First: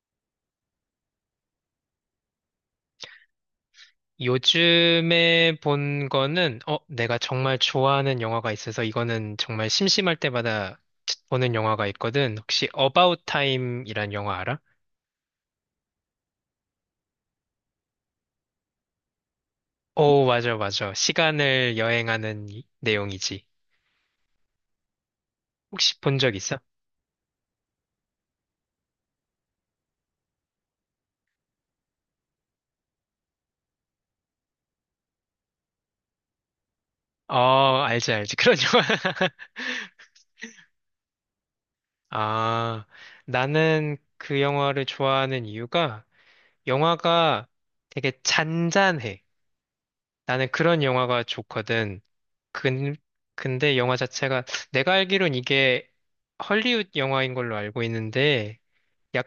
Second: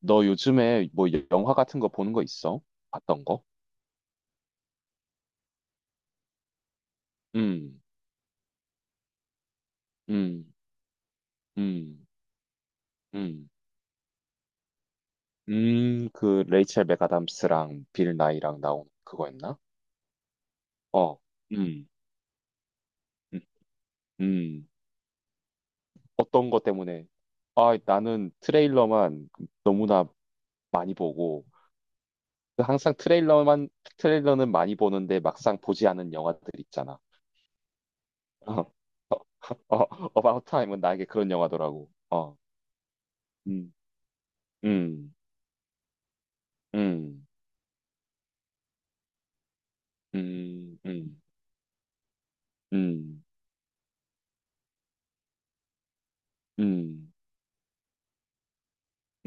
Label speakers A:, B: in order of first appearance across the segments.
A: 너 요즘에 뭐 영화 같은 거 보는 거 있어? 봤던 거?
B: 요즘에 본 거는, 내가 정말
A: 음,
B: 좋아하는 영화가 있어서 이거는 정말 심심할
A: 음,
B: 때마다 보는 영화가
A: 음,
B: 있거든. 혹시 About
A: 음,
B: Time이란 영화 알아?
A: 그 레이첼 맥아담스랑 빌 나이랑 나온 그거였나?
B: 오, 맞아, 맞아.
A: 어,
B: 시간을
A: 음,
B: 여행하는
A: 음,
B: 내용이지.
A: 음.
B: 혹시 본 적
A: 어떤
B: 있어?
A: 거 때문에? 아, 나는 트레일러만 너무나 많이 보고 그 항상 트레일러만 트레일러는 많이 보는데 막상 보지 않은 영화들 있잖아.
B: 어, 알지, 알지.
A: 어,
B: 그런 영화.
A: 어, 어, 어, About Time은 나에게 그런 영화더라고. 어,
B: 아,
A: 음,
B: 나는 그 영화를
A: 음,
B: 좋아하는 이유가
A: 음.
B: 영화가 되게 잔잔해. 나는
A: 음,
B: 그런
A: 음,
B: 영화가 좋거든. 근,
A: 음,
B: 근데 영화 자체가 내가 알기론 이게 헐리우드
A: 음,
B: 영화인 걸로 알고 있는데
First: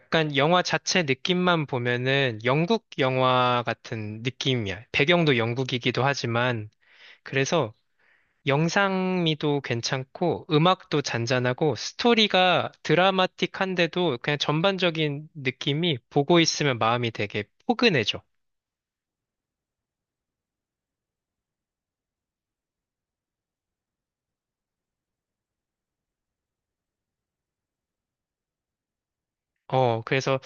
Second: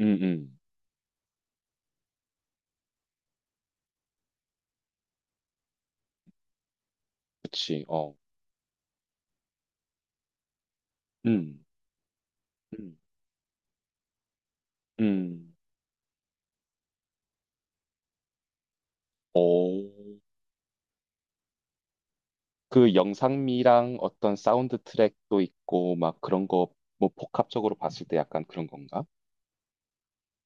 A: 음, 음.
B: 영화 자체 느낌만 보면은 영국 영화 같은 느낌이야. 배경도 영국이기도 하지만 그래서
A: 그치, 어,
B: 영상미도 괜찮고 음악도
A: 음,
B: 잔잔하고 스토리가
A: 음,
B: 드라마틱한데도 그냥 전반적인
A: 음.
B: 느낌이 보고 있으면 마음이 되게 포근해져.
A: 오, 그 영상미랑 어떤 사운드 트랙도 있고, 막 그런 거, 뭐 복합적으로 봤을 때 약간 그런 건가?
B: 그래서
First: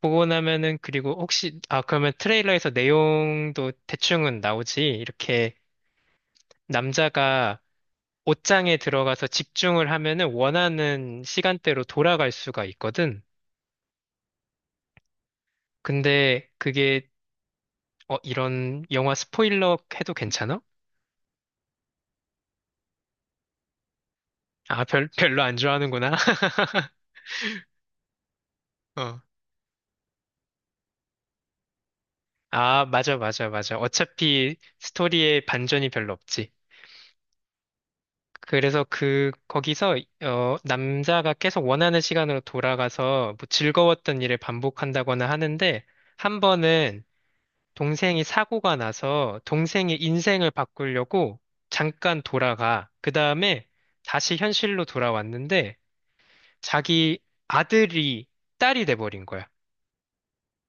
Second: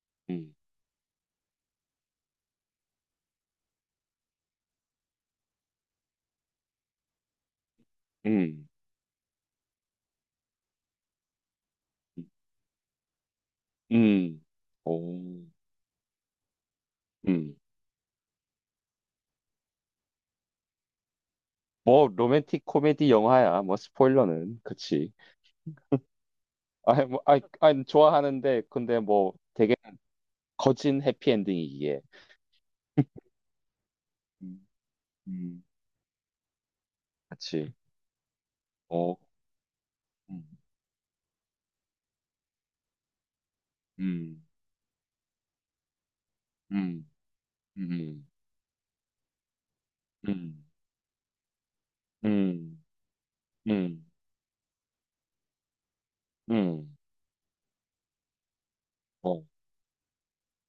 B: 보고
A: 음,
B: 나면은 그리고 혹시 아 그러면 트레일러에서 내용도 대충은 나오지 이렇게 남자가
A: 음,
B: 옷장에 들어가서 집중을 하면은 원하는 시간대로 돌아갈 수가 있거든.
A: 음, 오,
B: 근데 그게
A: 음.
B: 이런 영화 스포일러 해도 괜찮아?
A: 뭐 로맨틱 코미디 영화야, 뭐 스포일러는,
B: 아
A: 그치.
B: 별로 안 좋아하는구나.
A: 아, 뭐, 아, 좋아하는데, 근데
B: 어.
A: 뭐 되게 거진 해피엔딩이기에.
B: 아 맞아 맞아 맞아. 어차피
A: 음,
B: 스토리에
A: 음.
B: 반전이 별로 없지.
A: 그치.
B: 그래서
A: 어.
B: 그, 거기서,
A: 음.
B: 남자가 계속 원하는 시간으로 돌아가서 뭐 즐거웠던 일을
A: 음,
B: 반복한다거나 하는데, 한 번은
A: 음,
B: 동생이
A: 음,
B: 사고가 나서 동생의 인생을
A: 음,
B: 바꾸려고 잠깐
A: 음,
B: 돌아가. 그 다음에
A: 음,
B: 다시 현실로 돌아왔는데,
A: 음,
B: 자기 아들이 딸이 돼버린
A: 어,
B: 거야.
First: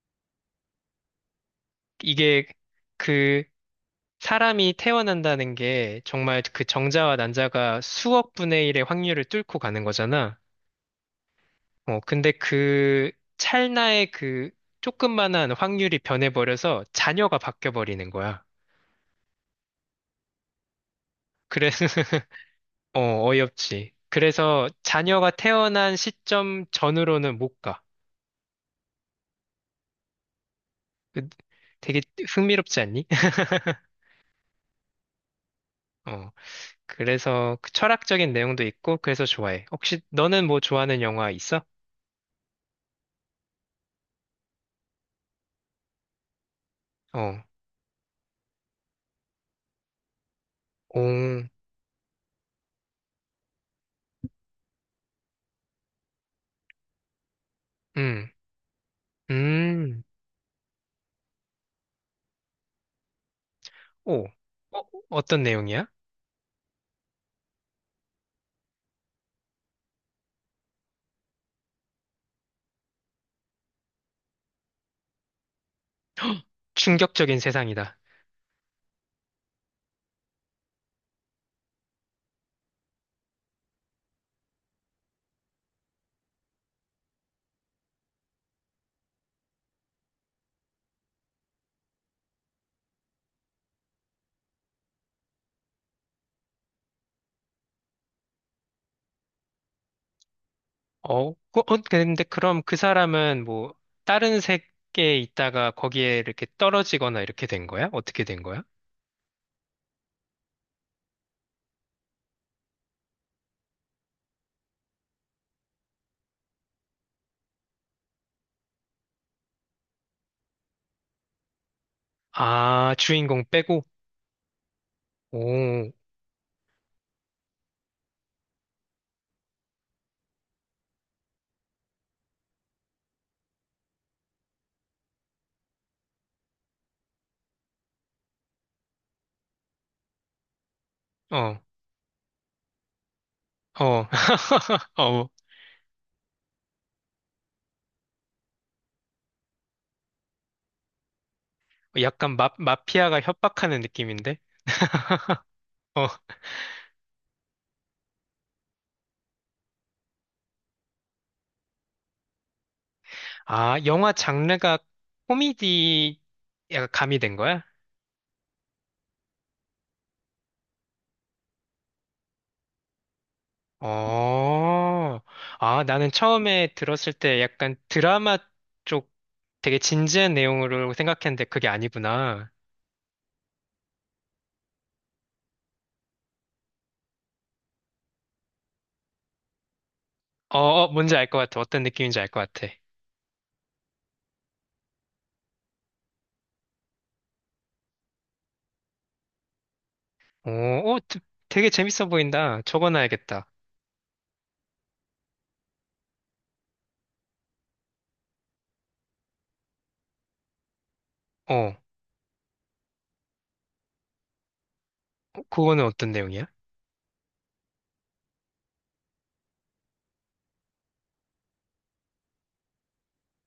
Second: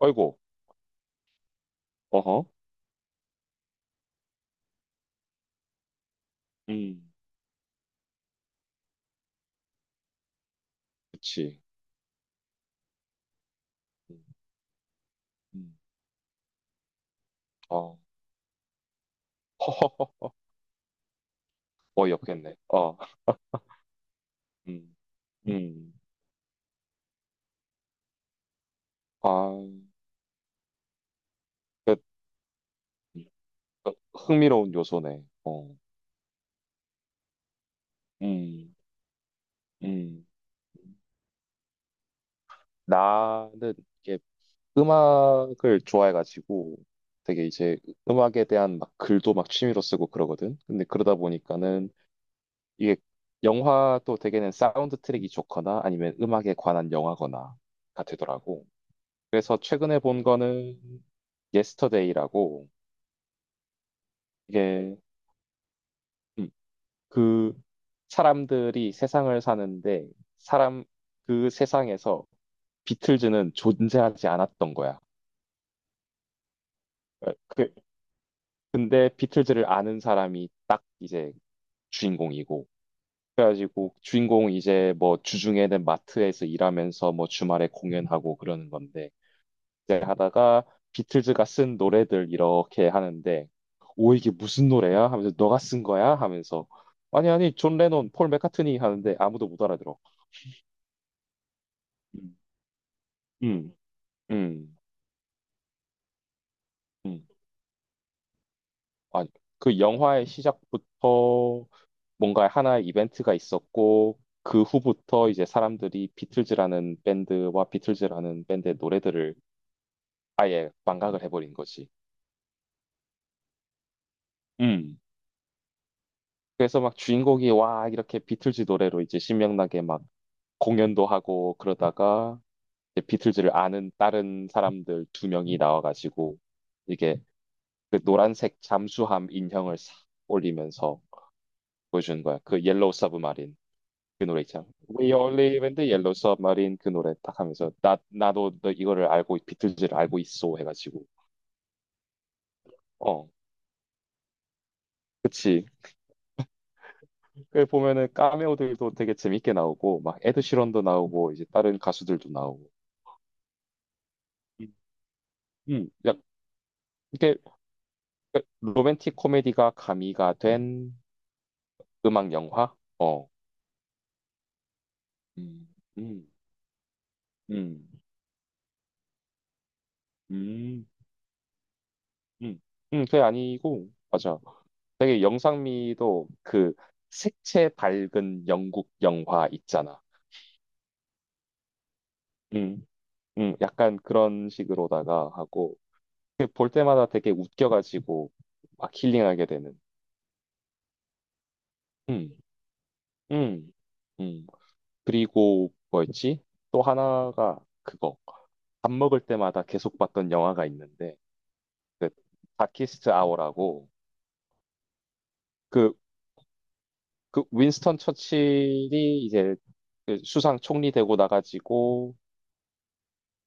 A: 아이고, 어허,
B: 이게 그 사람이 태어난다는 게 정말 그
A: 음,
B: 정자와 난자가 수억 분의 일의 확률을 뚫고 가는 거잖아.
A: 그치,
B: 근데 그 찰나의
A: 음,
B: 그 조금만한
A: 음,
B: 확률이 변해버려서 자녀가
A: 어, 허허허,
B: 바뀌어버리는 거야. 그래서,
A: 어이없겠네, 어,
B: 어, 어이없지. 그래서
A: 음,
B: 자녀가
A: 음,
B: 태어난 시점 전으로는 못 가.
A: 아,
B: 그-
A: 그,
B: 되게 흥미롭지 않니?
A: 그 흥미로운 요소네, 어,
B: 어, 그래서 그 철학적인 내용도
A: 음,
B: 있고, 그래서 좋아해. 혹시
A: 음,
B: 너는 뭐 좋아하는 영화 있어?
A: 나는 이게 음악을 좋아해가지고
B: 어,
A: 되게 이제 음악에 대한 막 글도 막 취미로 쓰고 그러거든. 근데
B: 오,
A: 그러다 보니까는 이게 영화도 되게는 사운드 트랙이 좋거나 아니면 음악에 관한 영화거나가
B: 음,
A: 되더라고. 그래서 최근에
B: 음,
A: 본 거는 예스터데이라고
B: 오, 어,
A: 이게
B: 어떤 내용이야?
A: 음, 그 사람들이 세상을 사는데 사람 그 세상에서 비틀즈는 존재하지 않았던 거야. 어,
B: 충격적인 세상이다.
A: 근데 비틀즈를 아는 사람이 딱 이제 주인공이고 그래가지고 주인공 이제 뭐 주중에는 마트에서 일하면서 뭐 주말에 공연하고 그러는 건데 이제 하다가 비틀즈가 쓴 노래들 이렇게 하는데 오 이게 무슨 노래야? 하면서 너가 쓴 거야? 하면서 아니 아니 존 레논, 폴 맥카트니 하는데 아무도 못 알아들어.
B: 어, 근데
A: 음,
B: 그럼 그 사람은 뭐
A: 음,
B: 다른
A: 음.
B: 세계에 있다가 거기에 이렇게 떨어지거나
A: 음.
B: 이렇게 된 거야? 어떻게 된 거야?
A: 아니 그 영화의 시작부터 뭔가 하나의 이벤트가 있었고 그 후부터 이제 사람들이 비틀즈라는 밴드와 비틀즈라는 밴드의 노래들을 아예 망각을 해버린 거지.
B: 아, 주인공 빼고?
A: 음.
B: 오,
A: 그래서 막 주인공이 와 이렇게 비틀즈 노래로 이제 신명나게 막 공연도 하고 그러다가 이제 비틀즈를 아는 다른 사람들 두 명이 나와가지고 이게 그 노란색 잠수함 인형을 싹 올리면서
B: 어,
A: 보여주는 거야. 그 옐로우 서브마린
B: 어,
A: 그 노래 있잖아. We
B: 어,
A: only live in the yellow submarine 그 노래 딱 하면서 나 나도 너 이거를 알고 비틀즈를 알고 있어 해가지고
B: 약간 마피아가
A: 어
B: 협박하는 느낌인데?
A: 그치.
B: 어,
A: 그 보면은 카메오들도 되게 재밌게 나오고 막 에드 시런도 나오고 이제 다른 가수들도 나오고.
B: 아, 영화
A: 음,
B: 장르가
A: 약
B: 코미디 약간 가미된
A: 이게
B: 거야?
A: 그 로맨틱 코미디가 가미가 된 음악 영화? 어.
B: 어,
A: 음.
B: 아, 나는
A: 음.
B: 처음에 들었을 때 약간
A: 음.
B: 드라마 쪽 되게 진지한
A: 음.
B: 내용으로 생각했는데 그게 아니구나.
A: 음. 그게 아니고 맞아. 되게 영상미도 그 색채 밝은 영국 영화 있잖아.
B: 어, 어, 뭔지 알 것 같아. 어떤 느낌인지 알 것 같아.
A: 음. 음. 약간 그런 식으로다가 하고 그볼 때마다 되게 웃겨가지고 막 힐링하게 되는.
B: 어, 어, 드- 되게 재밌어
A: 음.
B: 보인다. 적어놔야겠다.
A: 음. 음. 그리고 뭐였지? 또 하나가 그거. 밥 먹을 때마다 계속 봤던 영화가 있는데
B: 어, 어,
A: 그 다키스트 아워라고
B: 그거는
A: 그
B: 어떤 내용이야?
A: 그 윈스턴 처칠이 이제 그 수상 총리 되고 나가지고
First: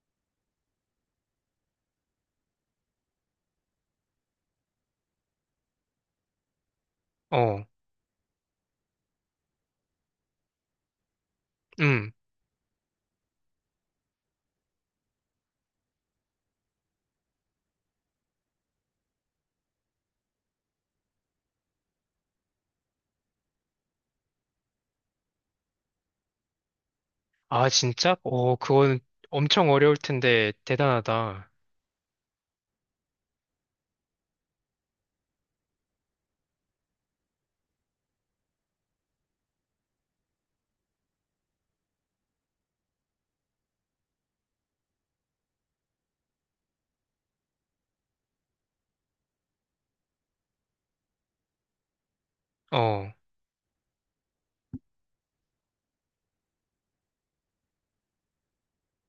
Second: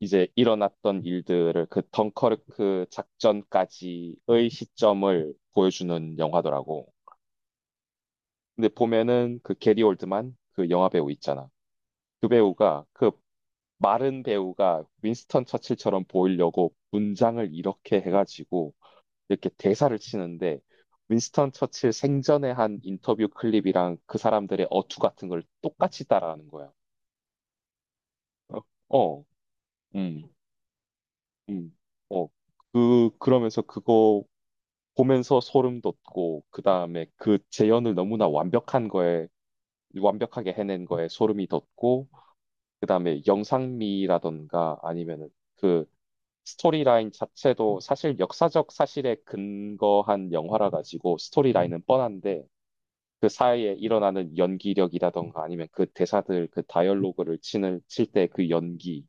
A: 이제 일어났던 일들을 그 덩커르크 작전까지의 시점을 보여주는 영화더라고.
B: 어,
A: 근데 보면은 그 게리 올드만 그 영화 배우 있잖아.
B: 음.
A: 그 배우가 그 마른 배우가 윈스턴 처칠처럼 보이려고 문장을 이렇게 해가지고 이렇게 대사를 치는데 윈스턴 처칠 생전에 한 인터뷰 클립이랑 그 사람들의 어투 같은 걸 똑같이 따라하는 거야.
B: 아, 진짜? 어,
A: 어,
B: 그거는
A: 어,
B: 엄청 어려울
A: 음,
B: 텐데 대단하다.
A: 음, 어, 그러면서 그거 보면서 소름 돋고, 그 다음에 그 재현을 너무나 완벽한 거에, 완벽하게 해낸 거에 소름이 돋고, 그 다음에 영상미라던가 아니면은 그 스토리라인 자체도 사실 역사적 사실에 근거한 영화라 가지고 스토리라인은 뻔한데,
B: 어,
A: 그 사이에 일어나는 연기력이라던가 아니면 그 대사들, 그 다이얼로그를 치는, 칠 때 그 연기,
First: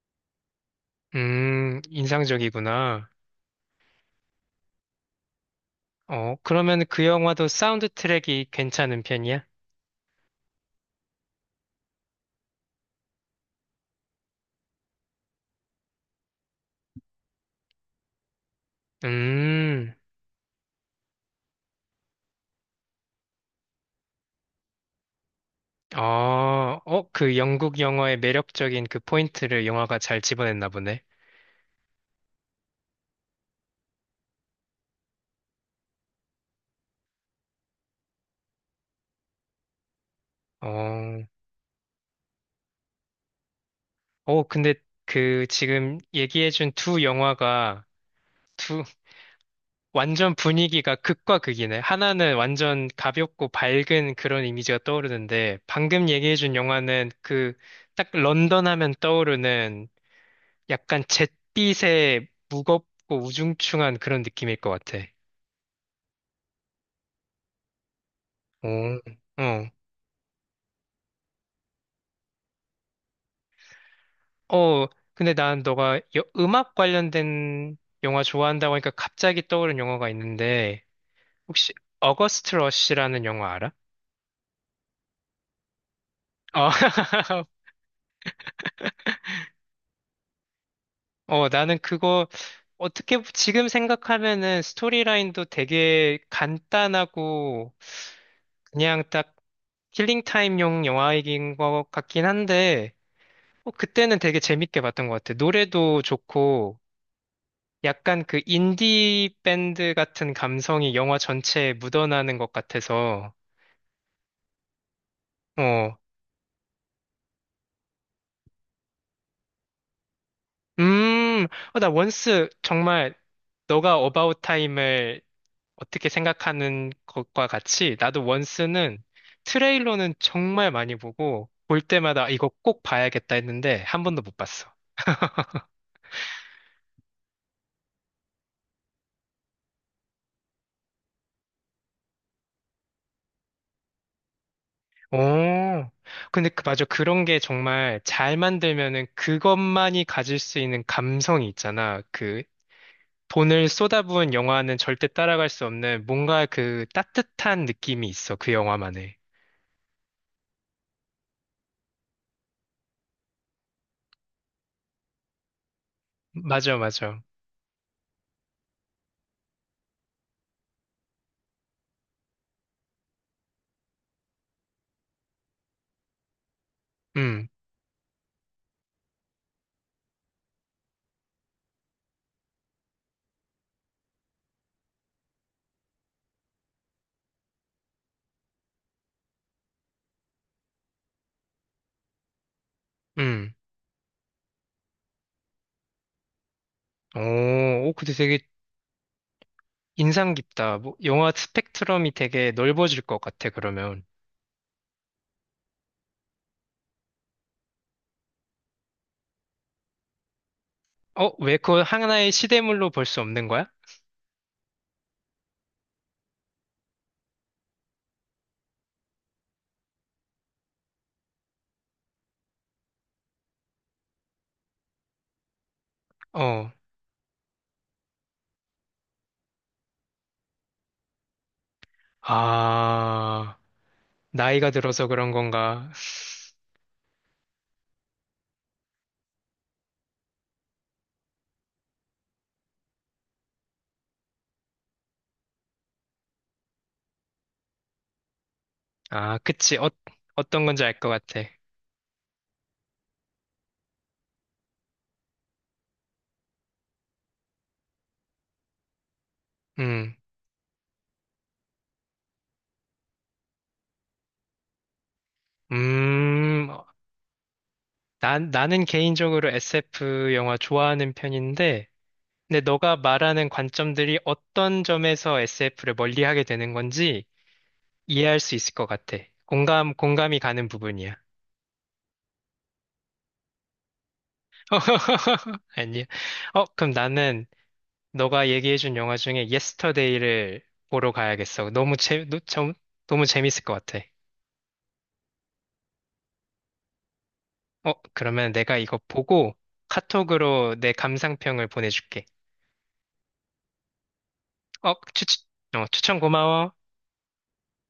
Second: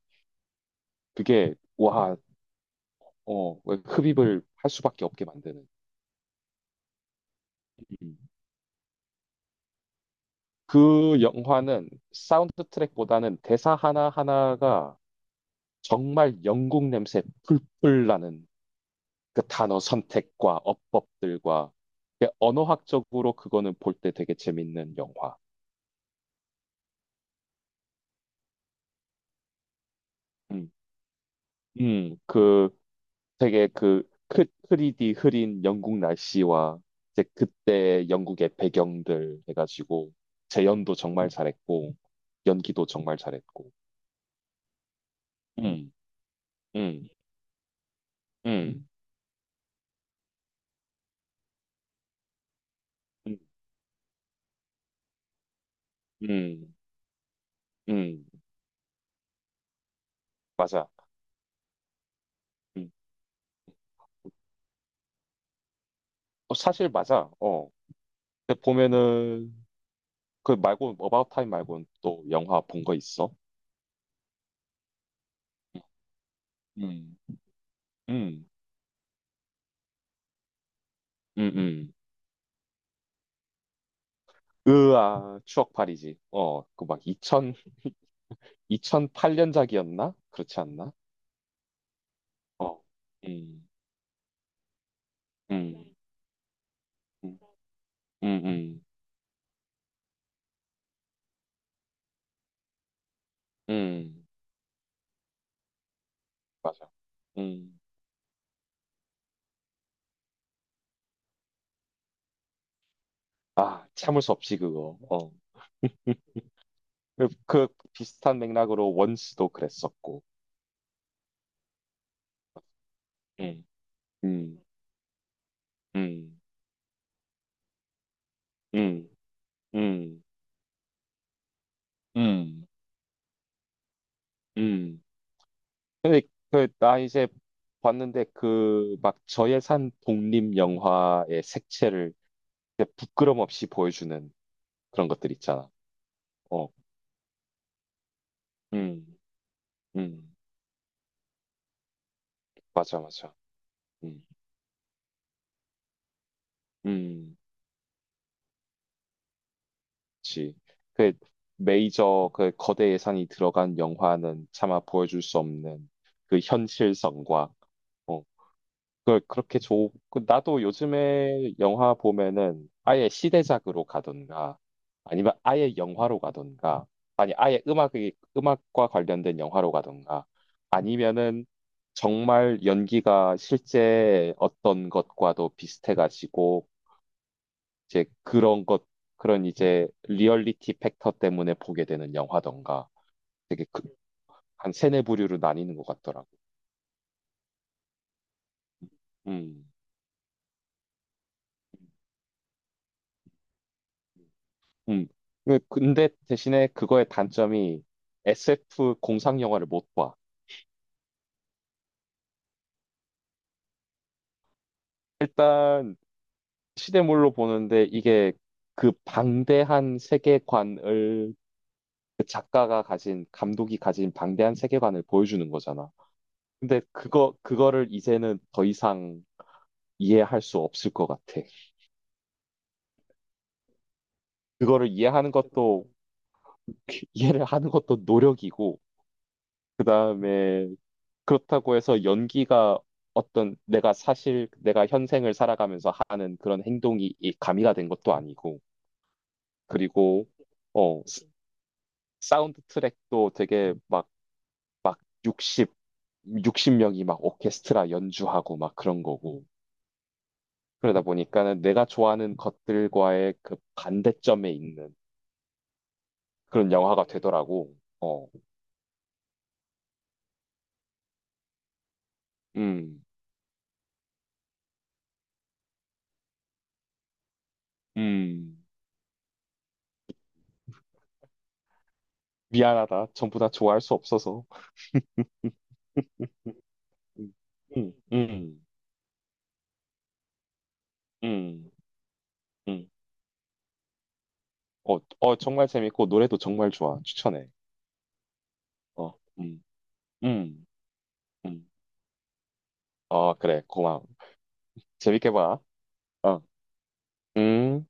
A: 그게, 와,
B: 인상적이구나.
A: 어, 왜 흡입을 할 수밖에 없게 만드는.
B: 어, 그러면 그 영화도 사운드
A: 음.
B: 트랙이 괜찮은 편이야?
A: 그 영화는 사운드 트랙보다는 대사 하나하나가 정말 영국 냄새 풀풀 나는 그 단어
B: 음.
A: 선택과 어법들과 그 언어학적으로 그거는 볼 때 되게 재밌는 영화.
B: 아, 어, 그 영국 영화의 매력적인 그 포인트를 영화가 잘 집어냈나
A: 음,
B: 보네.
A: 그 되게 그 흐리디 흐린 영국 날씨와 이제 그때 영국의 배경들 해가지고 재연도
B: 어,
A: 정말 잘했고 연기도 정말 잘했고.
B: 어, 근데 그
A: 음.
B: 지금 얘기해준 두
A: 음,
B: 영화가 두,
A: 음,
B: 완전 분위기가 극과 극이네. 하나는 완전
A: 음.
B: 가볍고 밝은 그런 이미지가 떠오르는데, 방금 얘기해준
A: 음,
B: 영화는 그
A: 음,
B: 딱
A: 음,
B: 런던 하면 떠오르는
A: 맞아.
B: 약간 잿빛의
A: 음.
B: 무겁고 우중충한 그런 느낌일 것 같아.
A: 어, 사실 맞아. 어. 근데
B: 오,
A: 보면은
B: 어.
A: 그 말고 어바웃 타임 말고는 또 영화 본 거 있어?
B: 어, 근데 난 너가 음악
A: 음,
B: 관련된 영화
A: 음,
B: 좋아한다고 하니까 갑자기 떠오른 영화가 있는데,
A: 음,
B: 혹시
A: 음.
B: 어거스트 러시라는 영화 알아?
A: 으아, 추억팔이지. 어,
B: 어,
A: 그 막 2000, 2008년작이었나? 그렇지 않나?
B: 어, 나는 그거
A: 어,
B: 지금
A: 음,
B: 생각하면은 스토리라인도
A: 음,
B: 되게
A: 음,
B: 간단하고
A: 음, 음,
B: 그냥 딱 킬링 타임용 영화이긴 것 같긴 한데, 어, 그때는
A: 음,
B: 되게 재밌게 봤던 것 같아. 노래도 좋고,
A: 맞아. 음,
B: 약간 그 인디 밴드 같은 감성이 영화 전체에 묻어나는 것 같아서,
A: 아, 참을 수 없이 그거. 어,
B: 어,
A: 그 비슷한 맥락으로 원스도 그랬었고.
B: 음, 어, 나 원스 정말
A: 음,
B: 너가 어바웃
A: 음.
B: 타임을 어떻게
A: 음,
B: 생각하는 것과 같이 나도 원스는
A: 음,
B: 트레일러는
A: 음,
B: 정말 많이 보고 볼 때마다 아, 이거
A: 음.
B: 꼭 봐야겠다 했는데 한 번도 못 봤어.
A: 음. 근데 그, 나 이제 봤는데 그 막 저예산 독립 영화의 색채를 이제 부끄럼 없이 보여주는 그런 것들 있잖아.
B: 오, 근데 그,
A: 어,
B: 맞아. 그런 게 정말 잘 만들면은
A: 음,
B: 그것만이
A: 음,
B: 가질 수 있는 감성이 있잖아. 그
A: 맞아, 맞아.
B: 돈을
A: 음,
B: 쏟아부은 영화는 절대 따라갈 수 없는 뭔가 그
A: 음,
B: 따뜻한 느낌이 있어, 그 영화만의.
A: 그치. 그 메이저 그 거대 예산이 들어간 영화는 차마 보여줄 수 없는 그
B: 맞아, 맞아.
A: 현실성과 어, 그 그렇게 좋 그 나도 요즘에 영화 보면은 아예 시대작으로 가던가 아니면 아예 영화로 가던가 아니
B: 음,
A: 아예 음악이 음악과 관련된 영화로 가던가 아니면은 정말 연기가 실제 어떤 것과도 비슷해가지고 이제 그런 것 그런 이제 리얼리티 팩터 때문에 보게 되는 영화던가
B: 음.
A: 되게 그, 한 세네 부류로 나뉘는 것 같더라고.
B: 오, 오, 근데 되게
A: 음.
B: 인상 깊다. 뭐, 영화 스펙트럼이 되게 넓어질 것 같아, 그러면.
A: 음. 근데 대신에 그거의 단점이 SF 공상 영화를 못 봐.
B: 어, 왜 그걸 하나의 시대물로 볼 수 없는 거야?
A: 일단 시대물로 보는데 이게 그 방대한 세계관을 그 작가가 가진, 감독이 가진 방대한 세계관을 보여주는 거잖아.
B: 어.
A: 근데 그거를 이제는 더 이상 이해할 수 없을 것 같아.
B: 아, 나이가
A: 그거를
B: 들어서 그런
A: 이해하는 것도,
B: 건가?
A: 이해를 하는 것도 노력이고, 그 다음에 그렇다고 해서 연기가 어떤 내가 사실 내가 현생을 살아가면서 하는 그런 행동이 이 가미가 된 것도 아니고
B: 아, 그치. 어,
A: 그리고
B: 어떤 건지 알
A: 어
B: 것
A: 스-
B: 같아.
A: 사운드 트랙도 되게 막 막 60, 육십 명이 막 오케스트라 연주하고 막 그런 거고
B: 음,
A: 그러다 보니까는 내가 좋아하는 것들과의 그 반대점에 있는
B: 음,
A: 그런 영화가 되더라고. 어,
B: 나는 개인적으로 SF 영화 좋아하는 편인데, 근데 너가
A: 음,
B: 말하는 관점들이 어떤 점에서 SF를 멀리하게 되는 건지 이해할 수
A: 음,
B: 있을 것 같아. 공감이 가는 부분이야.
A: 미안하다. 전부 다 좋아할 수 없어서.
B: 아니야. 어, 그럼
A: 음,
B: 나는
A: 음,
B: 너가
A: 음,
B: 얘기해준 영화 중에 예스터데이를 보러 가야겠어.
A: 음.
B: 너무
A: 음.
B: 너무 재밌을 것 같아.
A: 어, 어, 정말 재밌고, 노래도 정말 좋아. 추천해.
B: 어, 그러면 내가 이거
A: 어,
B: 보고
A: 음, 음,
B: 카톡으로 내 감상평을
A: 음.
B: 보내줄게.
A: 어, 그래, 고마워.
B: 어, 추,
A: 재밌게
B: 추-
A: 봐.
B: 어, 추천
A: 어,
B: 고마워.
A: 음.